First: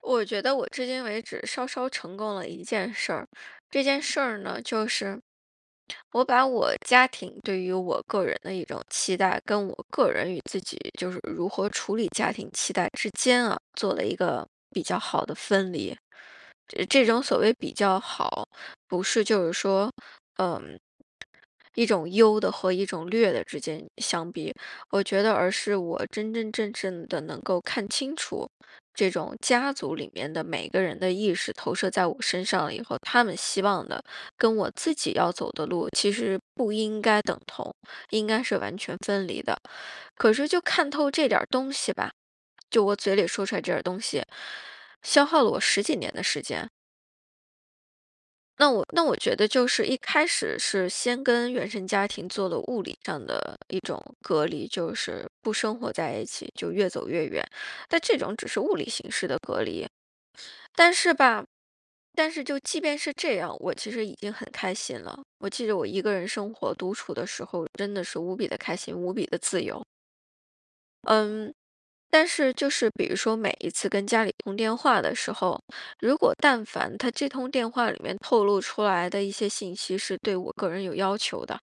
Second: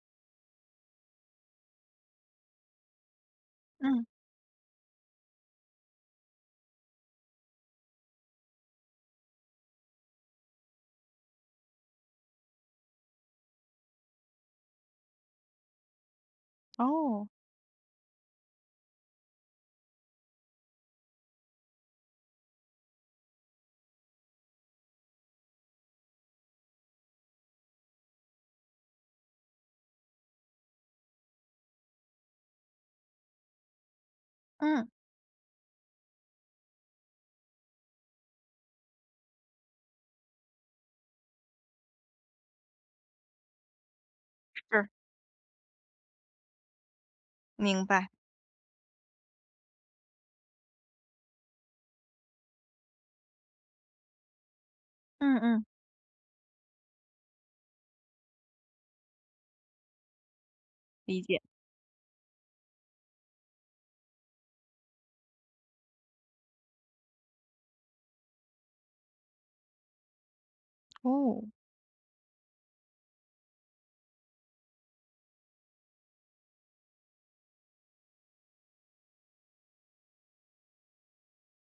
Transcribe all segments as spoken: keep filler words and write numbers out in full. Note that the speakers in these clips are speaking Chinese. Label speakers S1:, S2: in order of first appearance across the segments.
S1: 我觉得我至今为止稍稍成功了一件事儿，这件
S2: 嗯，
S1: 事儿呢，就是我把我家庭对于我个人的一种期待，跟我个人与自己就是如何处理家庭期待之间啊，做了一个比较好的分离。这这种
S2: 哦，
S1: 所谓比较好，不是就是说，嗯，一种优的和一种劣的之间相比，我觉得而是我真真正正的能够看清楚这种家族里面的每个人的意识投射在我身上了以后，他们希望的跟我
S2: 嗯。
S1: 自己要走的路其实不应该等同，应该是完全分离的。可是就看透这点儿东西吧，就我嘴里说出来这点儿东西，
S2: 是，
S1: 消耗了我十几年的时间。
S2: 明白，
S1: 那我那我觉得就是一开始是先跟原生家庭做了物理上的一种隔离，就是
S2: 嗯
S1: 不
S2: 嗯。
S1: 生活在一起，就越走越远。但这种只是物理形式的隔离，但是
S2: 理解。
S1: 吧，但是就即便是这样，我其实已经很开心了。我记得我一个人生活独处的时候，真的是无比的开心，无比的自由。
S2: 哦，
S1: 但是就是比如说每一次跟家里通电话的时候，如果但凡他这通电话里面透露出来的一些信息是对我个人有要求的，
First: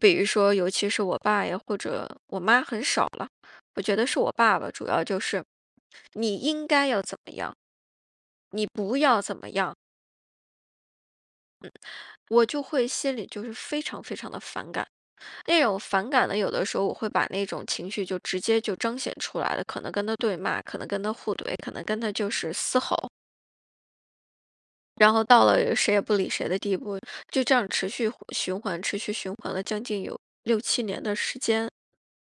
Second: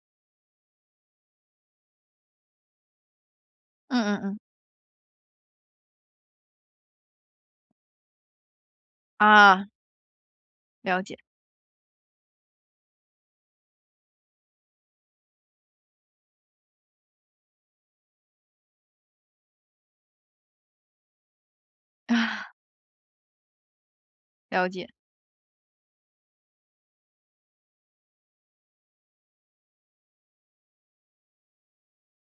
S1: 比如说尤其是我爸呀或者我妈很少了，我觉
S2: 嗯
S1: 得是
S2: 嗯
S1: 我
S2: 嗯。
S1: 爸爸主要就是你应该要怎么样，你不要怎么
S2: 啊，
S1: 样，
S2: 了解，
S1: 我就会心里就是非常非常的反感。那种反感呢，有的时候我会把那种情绪就直接就彰显出来了，可能跟他对骂，可能跟他互怼，可能跟他就是
S2: 啊
S1: 嘶吼，
S2: 了解，
S1: 然后到了谁也不理谁的地步，就这样持续循环，持续循环了将近有六七年的时间。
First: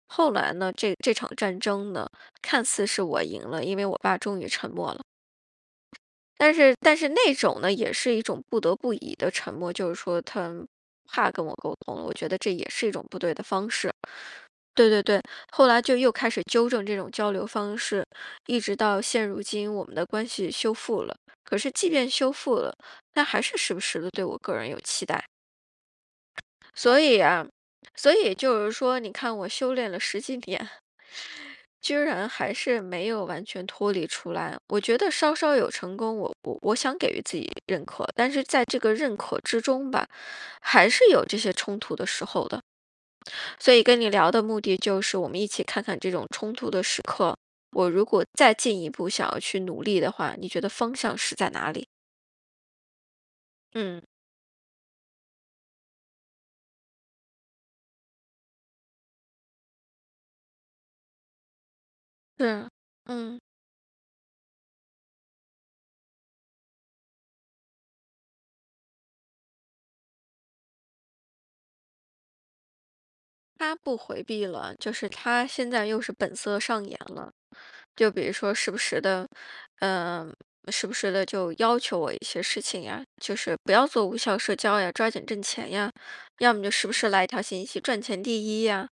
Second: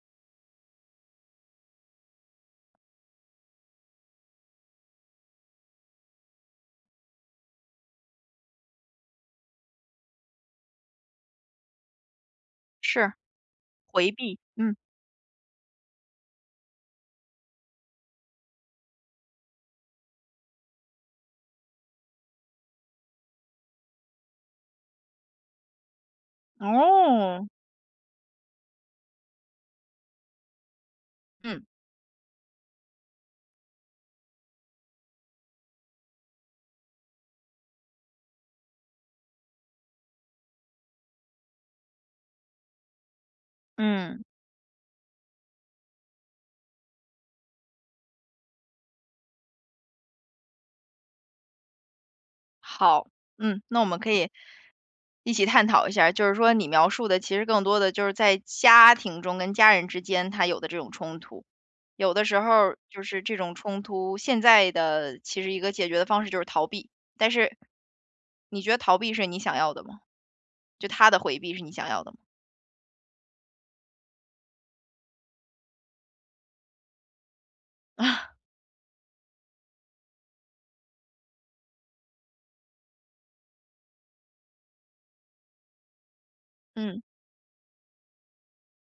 S1: 后来呢，这这场战争呢，看似是我赢了，因为我爸终于沉默了。但是，但是那种呢，也是一种不得不已的沉默，就是说他怕跟我沟通了。我觉得这也是一种
S2: 是，
S1: 不对的方式。
S2: 回避，嗯，
S1: 对对对，后来就又开始纠正这种交流方式，一直到现如今我们的关系修复了。可是即便修复了，他还是时不时的对我个人有期待。所以
S2: 哦，
S1: 啊，所以就是说，你看我修炼了十几年，
S2: 嗯，
S1: 居然还是没有完全脱离出来。我觉得稍稍有成功，我我我想给予自己认可，但是在这个认可之中吧，还是有这些冲突的时候的。所以跟你
S2: 嗯，
S1: 聊的目的就是我们一起看看这种冲突的时刻，我如果再进一步想要去努力的话，你觉得方向是在哪里？
S2: 好，嗯，那我们
S1: 嗯，
S2: 可以一起探讨一下儿，就是说你描述的其实更多的就是在家庭中跟家人之间他有的这种冲突。有的时候
S1: 是，
S2: 儿就是这
S1: 嗯，
S2: 种冲突，现在的其实一个解决的方式就是逃避，但是你觉得逃避是你想要的吗？就他的回避是你想要的吗？
S1: 他不回避了，就是他现在又是本色上演了，就比 如说时不时的，嗯、时不时的就要求我一些事情呀，就是不要做无效社交呀，抓紧挣钱呀，要么就时不
S2: 嗯，
S1: 时来一条信息赚钱第一呀，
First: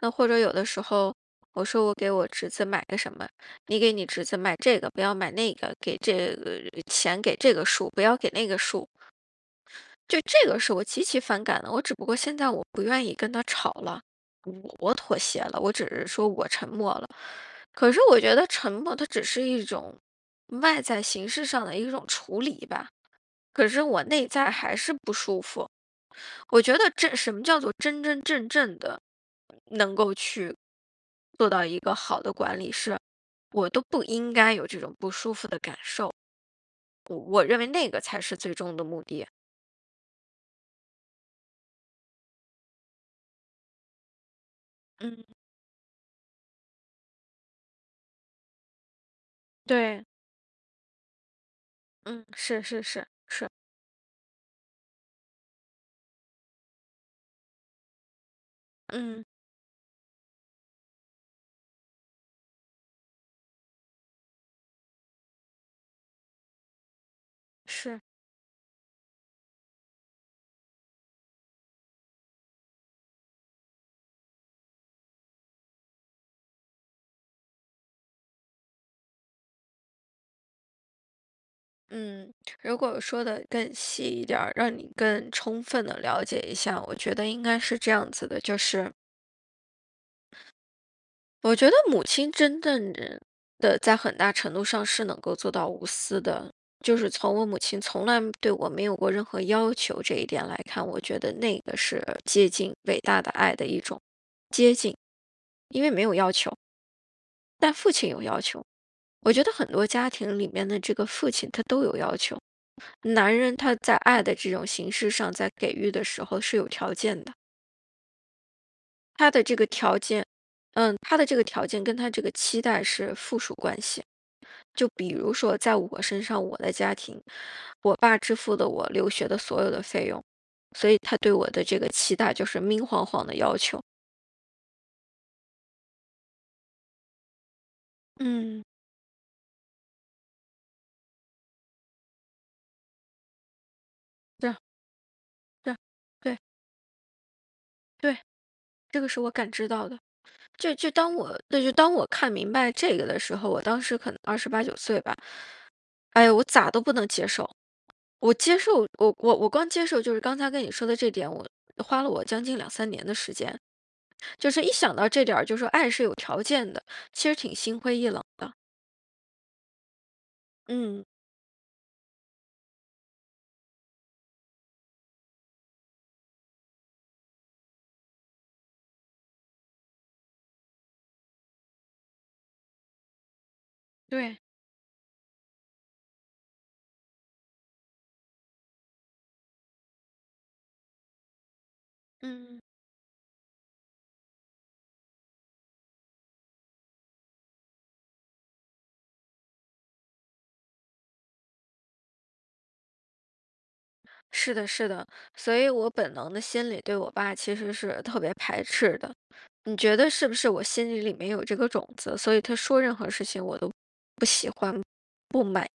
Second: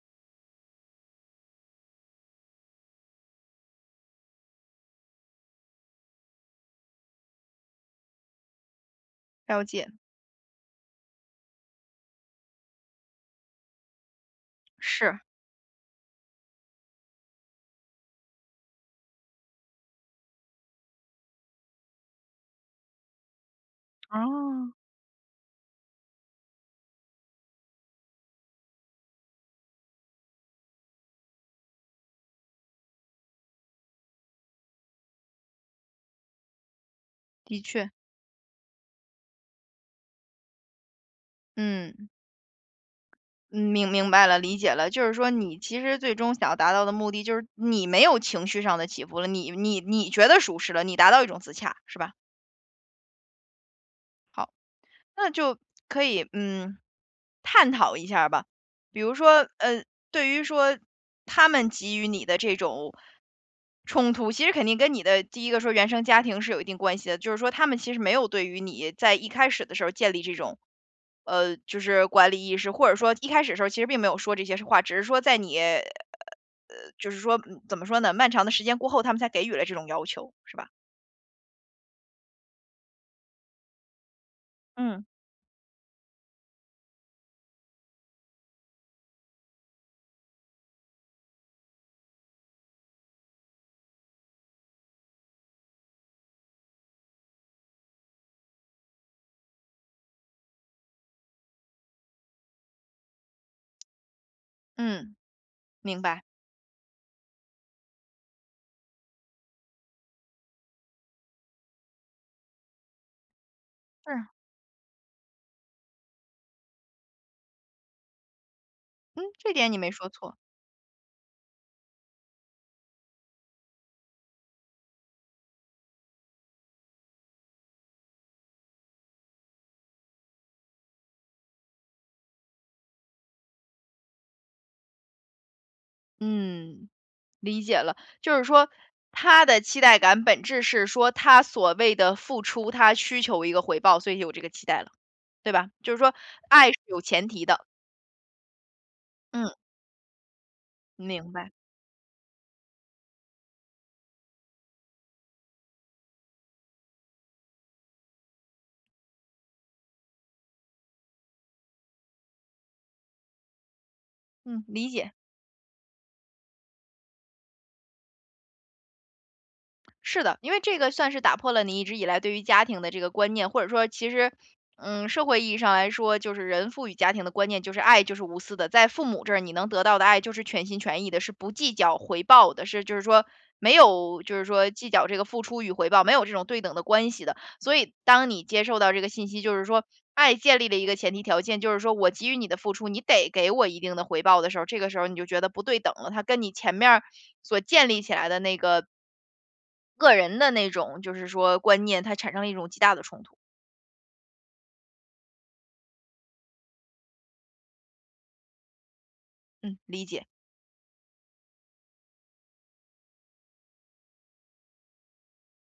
S1: 那或者有的时候，我说我给我侄子买个什么，你给你侄子买这个，不要买那个，给这个钱给这个数，不要给那个数。
S2: 了解，
S1: 就这个是我极其反感的，我只不过现在我不愿意跟他吵了，我我妥
S2: 是，
S1: 协了，我只是说我沉默了。可是我觉得沉默它只是一种外在形式上的一种处理吧，可是我
S2: 啊，
S1: 内在还是不舒服。我觉得这什么叫做真真正正的能够去做到一个好的管理，是我都不应该有这种不舒服的感受。我我认
S2: 的
S1: 为
S2: 确，
S1: 那个才是最终的目的。
S2: 嗯，嗯明明白了，理解了。就是
S1: 嗯，
S2: 说你其实最终想要达到的目的，就是你没有情绪上的起伏了，你你
S1: 对，
S2: 你觉得舒适了，你达到一种自洽，是吧？
S1: 嗯，是是是是，
S2: 好。那就可以，嗯，探讨一下儿吧。比如
S1: 嗯，
S2: 说，呃，对于说他们给予你的这种冲突，其实肯定跟你的第一个说原生家庭是有一定关系的，就是说他们其实
S1: 是，
S2: 没有对于你在一开始的时候建立这种，呃，就是管理意识，或者说一开始的时候其实并没有说这些话，只是说在你，呃，就是说嗯怎么说呢，漫长的时间过后，他们才给予了这种要求，是吧？
S1: 嗯，如果说的更细一点儿，让你
S2: 嗯
S1: 更充分的了解一下，我觉得应该是这样子的，就是我觉得母亲真正的的在很大程度上是能够做到无私的，就是从我母亲从来对我没有过任何要求这一点来看，我觉得那个是接近伟大的爱的一种接近，
S2: 嗯，
S1: 因为
S2: 明
S1: 没有
S2: 白，
S1: 要求，但父亲有要求。我觉得很多家庭里面的这个父亲他都有要求，男人他在
S2: 是，
S1: 爱的这种形式上，在给予的时候是有条件的，
S2: 嗯，
S1: 他的
S2: 这
S1: 这个
S2: 点你没
S1: 条
S2: 说
S1: 件，
S2: 错。
S1: 嗯，他的这个条件跟他这个期待是附属关系。就比如说在我身上，我的家庭，我爸支付了我留学的所有的费用，所以他对我的这个期待就是明晃晃的要求。
S2: 嗯，理解了。就是
S1: 嗯，
S2: 说，他的期待感本质是说他所谓的付出，他需求一个回报，所以有这
S1: 是
S2: 个
S1: 啊
S2: 期待了，对吧？
S1: 是啊，
S2: 就是说，
S1: 对
S2: 爱是有前提的。
S1: 对，这个是我感
S2: 嗯，
S1: 知到的。就就当
S2: 明
S1: 我
S2: 白。
S1: 对，就当我看明白这个的时候，我当时可能二十八九岁吧，哎呀，我咋都不能接受。我接受，我我我光接受就是刚才跟你说的这点，我花了我将近两三年的时间，就是
S2: 嗯，
S1: 一
S2: 理
S1: 想到
S2: 解。
S1: 这点儿，就说爱是有条件的，其实挺心灰意冷的。
S2: 是的，因为这个
S1: 嗯，
S2: 算是打破了你一直以来对于家庭的这个观念，或者说其实，嗯，社会意义上来说，就是人赋予家庭的观念就是爱就是无私的，在父母这儿你能得到的爱就是全心全意的，是不计较回报的，是就是说没有就
S1: 对，
S2: 是说计较这个付出与回报，没有这种对等的关系的。所以当你接受到这个信息，就是说爱建立了一个前提条件，就是说我给予你的
S1: 嗯，
S2: 付出，你得给我一定的回报的时候，这个时候你就觉得不对等了，它跟你前面儿所建立起来的那个，个人的那种就是说观念，它产生了一种极大的冲突。
S1: 是的，是的，所以我本能的心里对我爸其实是特别排斥的。你
S2: 嗯，
S1: 觉
S2: 理
S1: 得
S2: 解。
S1: 是不是我心里里面有这个种子，所以他说任何事情我都不喜欢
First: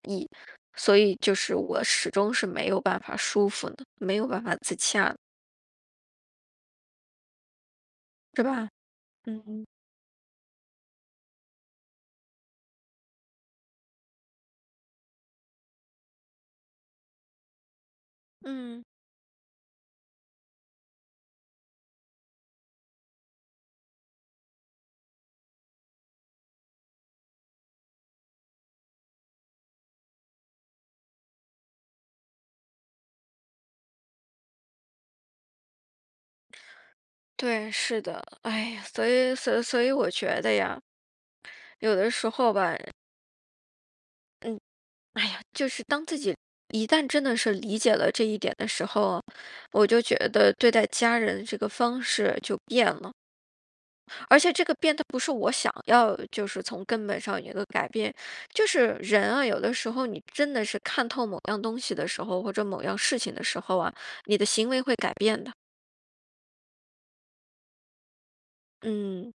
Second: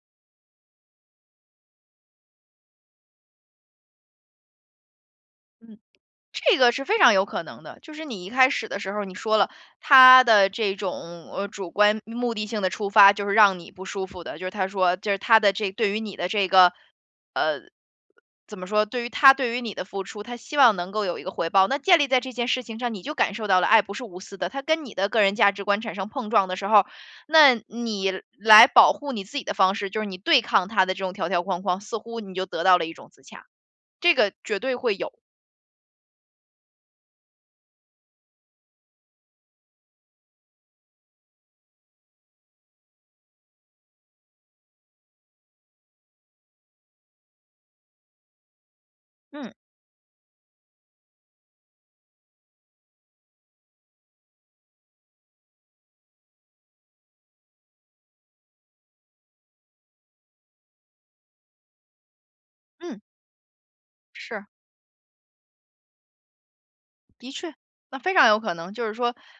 S1: 不意，所以就是我始终是没有办法舒服的，没有办法自洽的
S2: 嗯，这个是非常有可能的。就是你一
S1: 是
S2: 开始
S1: 吧？
S2: 的时候，你说了
S1: 嗯
S2: 他的这种呃主观目的性的出发，就是让你不舒服的，就是他说，就是他的这对于你的这个怎么
S1: 嗯，
S2: 说，对于他对于你的付出，他希望能够有一个回报。那建立在这件事情上，你就感受到了爱不是无私的，他跟你的个人价值观产生碰撞的时候，那你来保护你自己的方式，就是你对抗他的这种条条框框，似乎你就得到了一种自洽，这个绝对会有。
S1: 对，是的，哎呀，所以，所以所以我觉得呀，有的时候吧。嗯。哎呀，就是当自己一旦真的是理解了这一点的时候，
S2: 嗯
S1: 我就觉得对待家人的这个方式就变了，而且这个变它不是我想要，就是从根本上有一个改变，就是人啊，有的时候你真的是看透某样东西的时候，或者某样
S2: 嗯，
S1: 事情的时候啊，你
S2: 是。
S1: 的行为会改变的。
S2: 的确，那非常有可能，就是说，
S1: 嗯，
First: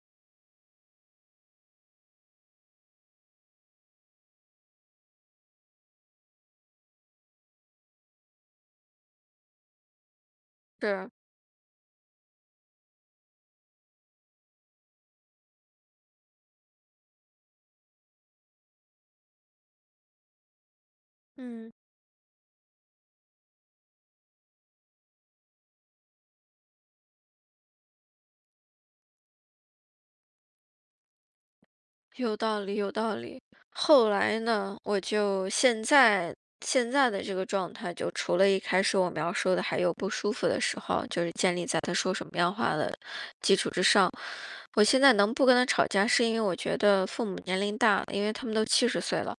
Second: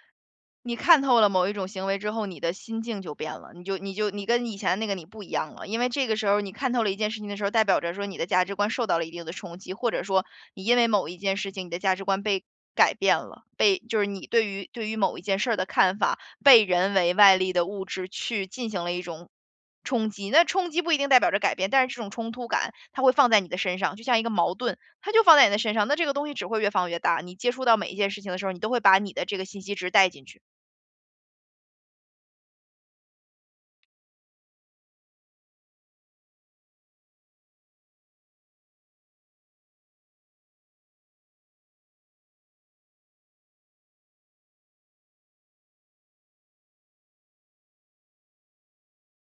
S2: 你看透了某一种行为之后，你的心境就变了，你就你就你跟以前那个你不一样了，因为这个时候你看透了一件事情的时候，代表着说你的价值观受到了一定的冲击，或者说你因为某
S1: 是，
S2: 一件事情，你的价值观被改变了，被就是你对于对于某一件事儿的看法被人为外力的物质去进行了一种冲击，那冲击不一定代表着改变，
S1: 嗯。
S2: 但是这种冲突感它会放在你的身上，就像一个矛盾，它就放在你的身上，那这个东西只会越放越大。你接触到每一件事情的时候，你都会把你的这个信息值带进去。
S1: 有道理，有道理。后来呢，我就现在现在的这个状态，就除了一开始我描述的还有不舒服的时候，就是建立在他说什么样话的基础之上。我现在能不跟他吵架，是因为我觉得父母年龄大了，因为他们都七十岁了，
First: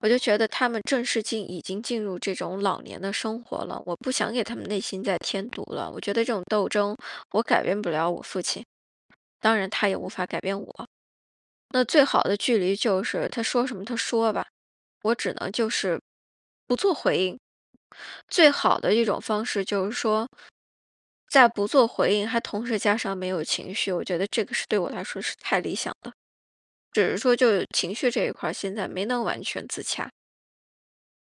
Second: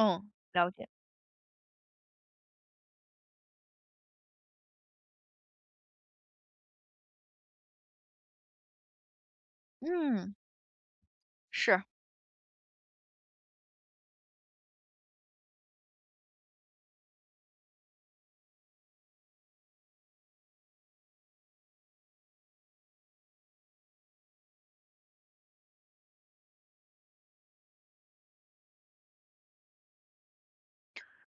S1: 我就觉得他
S2: 了
S1: 们
S2: 解，
S1: 正式进已经进入这种老年的生活了，我不想给他们内心再添堵了。我觉得这种斗争，我改变不了我父亲，当然他也无法
S2: 嗯，
S1: 改变我。
S2: 是，
S1: 那最好的距离就是他说什么他说吧，我只能就是不做回应。最好的一种方式就是说，在不做回应还同时加上没有情绪，我觉得这个是对我来说是太理想的。只是说就情绪这一块儿现在没能完全自洽。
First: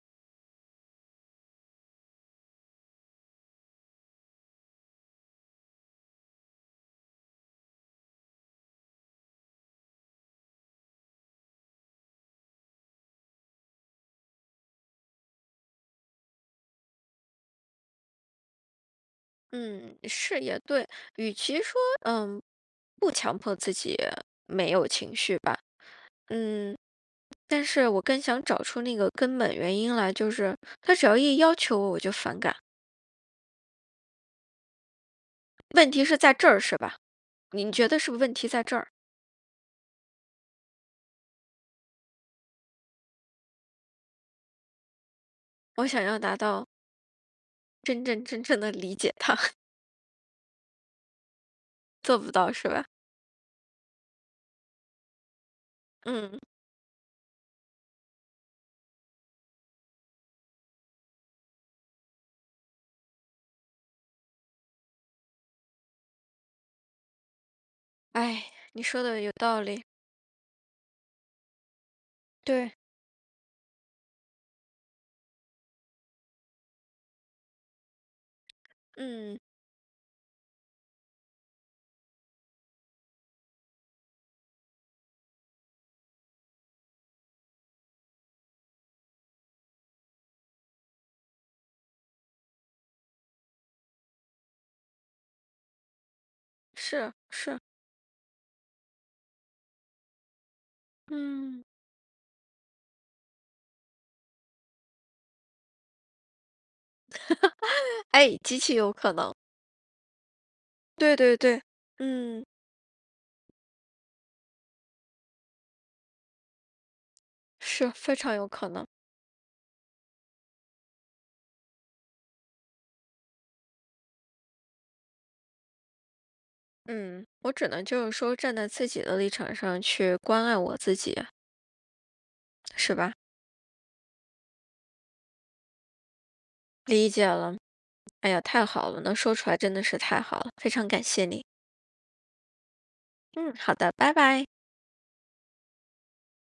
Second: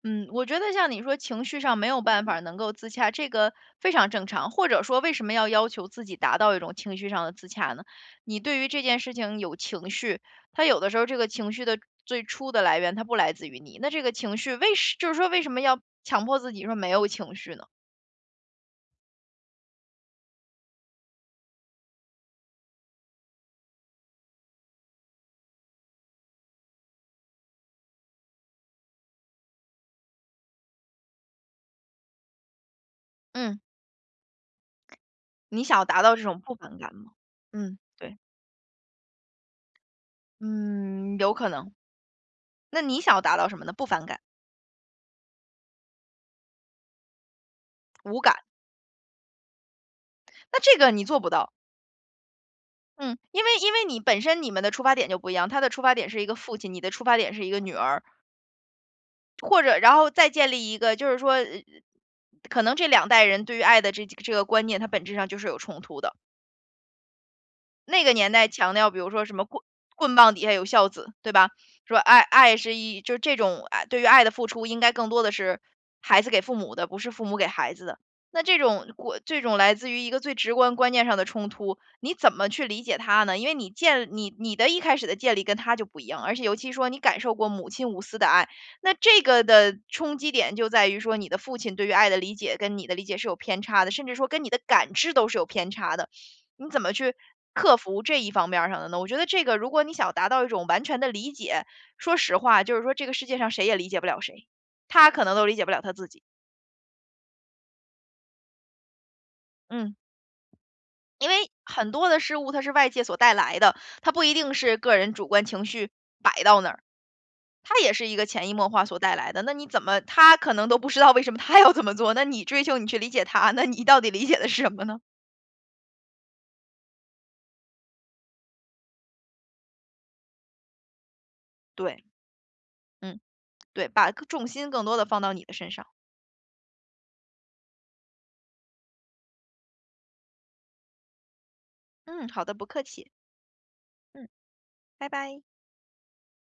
S2: 嗯，我觉得像你说情绪上没有办法能够自洽，这个非常正常。或者说，为什么要要求自己达到一种情绪上的自洽呢？你对于这件事情有情绪，它有的时候这个情绪的最初的来源，它不来自于你。那这个情绪为什，就是说为什么要强迫自己说没有情绪呢？
S1: 嗯，是也对，与其说嗯不强迫自己没有情绪吧，嗯，但是我更想找出那个根本原因来，就是他只要一要求我，我就反感。
S2: 嗯，你想要
S1: 问
S2: 达
S1: 题
S2: 到
S1: 是
S2: 这
S1: 在
S2: 种
S1: 这
S2: 不
S1: 儿
S2: 反
S1: 是
S2: 感
S1: 吧？
S2: 吗？
S1: 你
S2: 嗯，
S1: 觉得是
S2: 对。
S1: 不是问题在这儿？
S2: 嗯，有可能。那你想要达到什么呢？不反感、
S1: 我想要达到真
S2: 无
S1: 正
S2: 感，
S1: 真正的理解他，
S2: 那这个你做不到。
S1: 做不到是吧？
S2: 嗯，因为因为你本身你们的出发点就不一样，他的出发点是一个
S1: 嗯，
S2: 父亲，你的出发点是一个女儿，或者然后再建立一个，就是说，呃可能这两代人对于爱的这这个观念，它本质上就是有冲突的。那个年代
S1: 哎，
S2: 强
S1: 你
S2: 调，比
S1: 说
S2: 如
S1: 的
S2: 说
S1: 有
S2: 什么
S1: 道
S2: 棍
S1: 理。
S2: 棍棒底下有孝子，对吧？说爱爱
S1: 对，
S2: 是一就这种爱对于爱的付出，应该更多的是孩子给父母的，不是父母给孩子的。那这种过
S1: 嗯，
S2: 这种来自于一个最直观观念上的冲突，你怎么去理解它呢？因为你建你你的一开始的建立跟他就不一样，而且尤其说你感受过母亲无私的爱，那这个的冲击点就在于说你的父亲对于爱的理解跟你的理解是有偏差的，甚至说跟你的感知都是有偏差的。你怎么
S1: 是
S2: 去
S1: 是，
S2: 克服这一方面儿上的呢？我觉得这个如果你想达到一种完全的理
S1: 嗯，
S2: 解，说实话，就是说这个世界上谁也理解不了谁，他可能都理解不了他自己。
S1: 哎，极其有可能。
S2: 嗯，
S1: 对
S2: 因
S1: 对
S2: 为
S1: 对，
S2: 很多的事
S1: 嗯，
S2: 物它是外界所带来的，它不一定是个人主观情绪摆到那儿，它
S1: 是
S2: 也是一
S1: 非
S2: 个
S1: 常
S2: 潜
S1: 有
S2: 移
S1: 可
S2: 默化
S1: 能。
S2: 所带来的。那你怎么他可能都不知道为什么他要这么做，那你追求你去理解他，那你到底理解的是什么呢？
S1: 嗯，我只能就是说站在自己的立场上去关爱我自己，
S2: 对，
S1: 是吧？
S2: 嗯，对，把重心更多的放到你的身上。
S1: 理解了。哎呀，太好了，能说出来真的是太好了，非常感谢你。
S2: 嗯，好的，不客气。
S1: 嗯，好的，拜
S2: 嗯，
S1: 拜。
S2: 拜拜。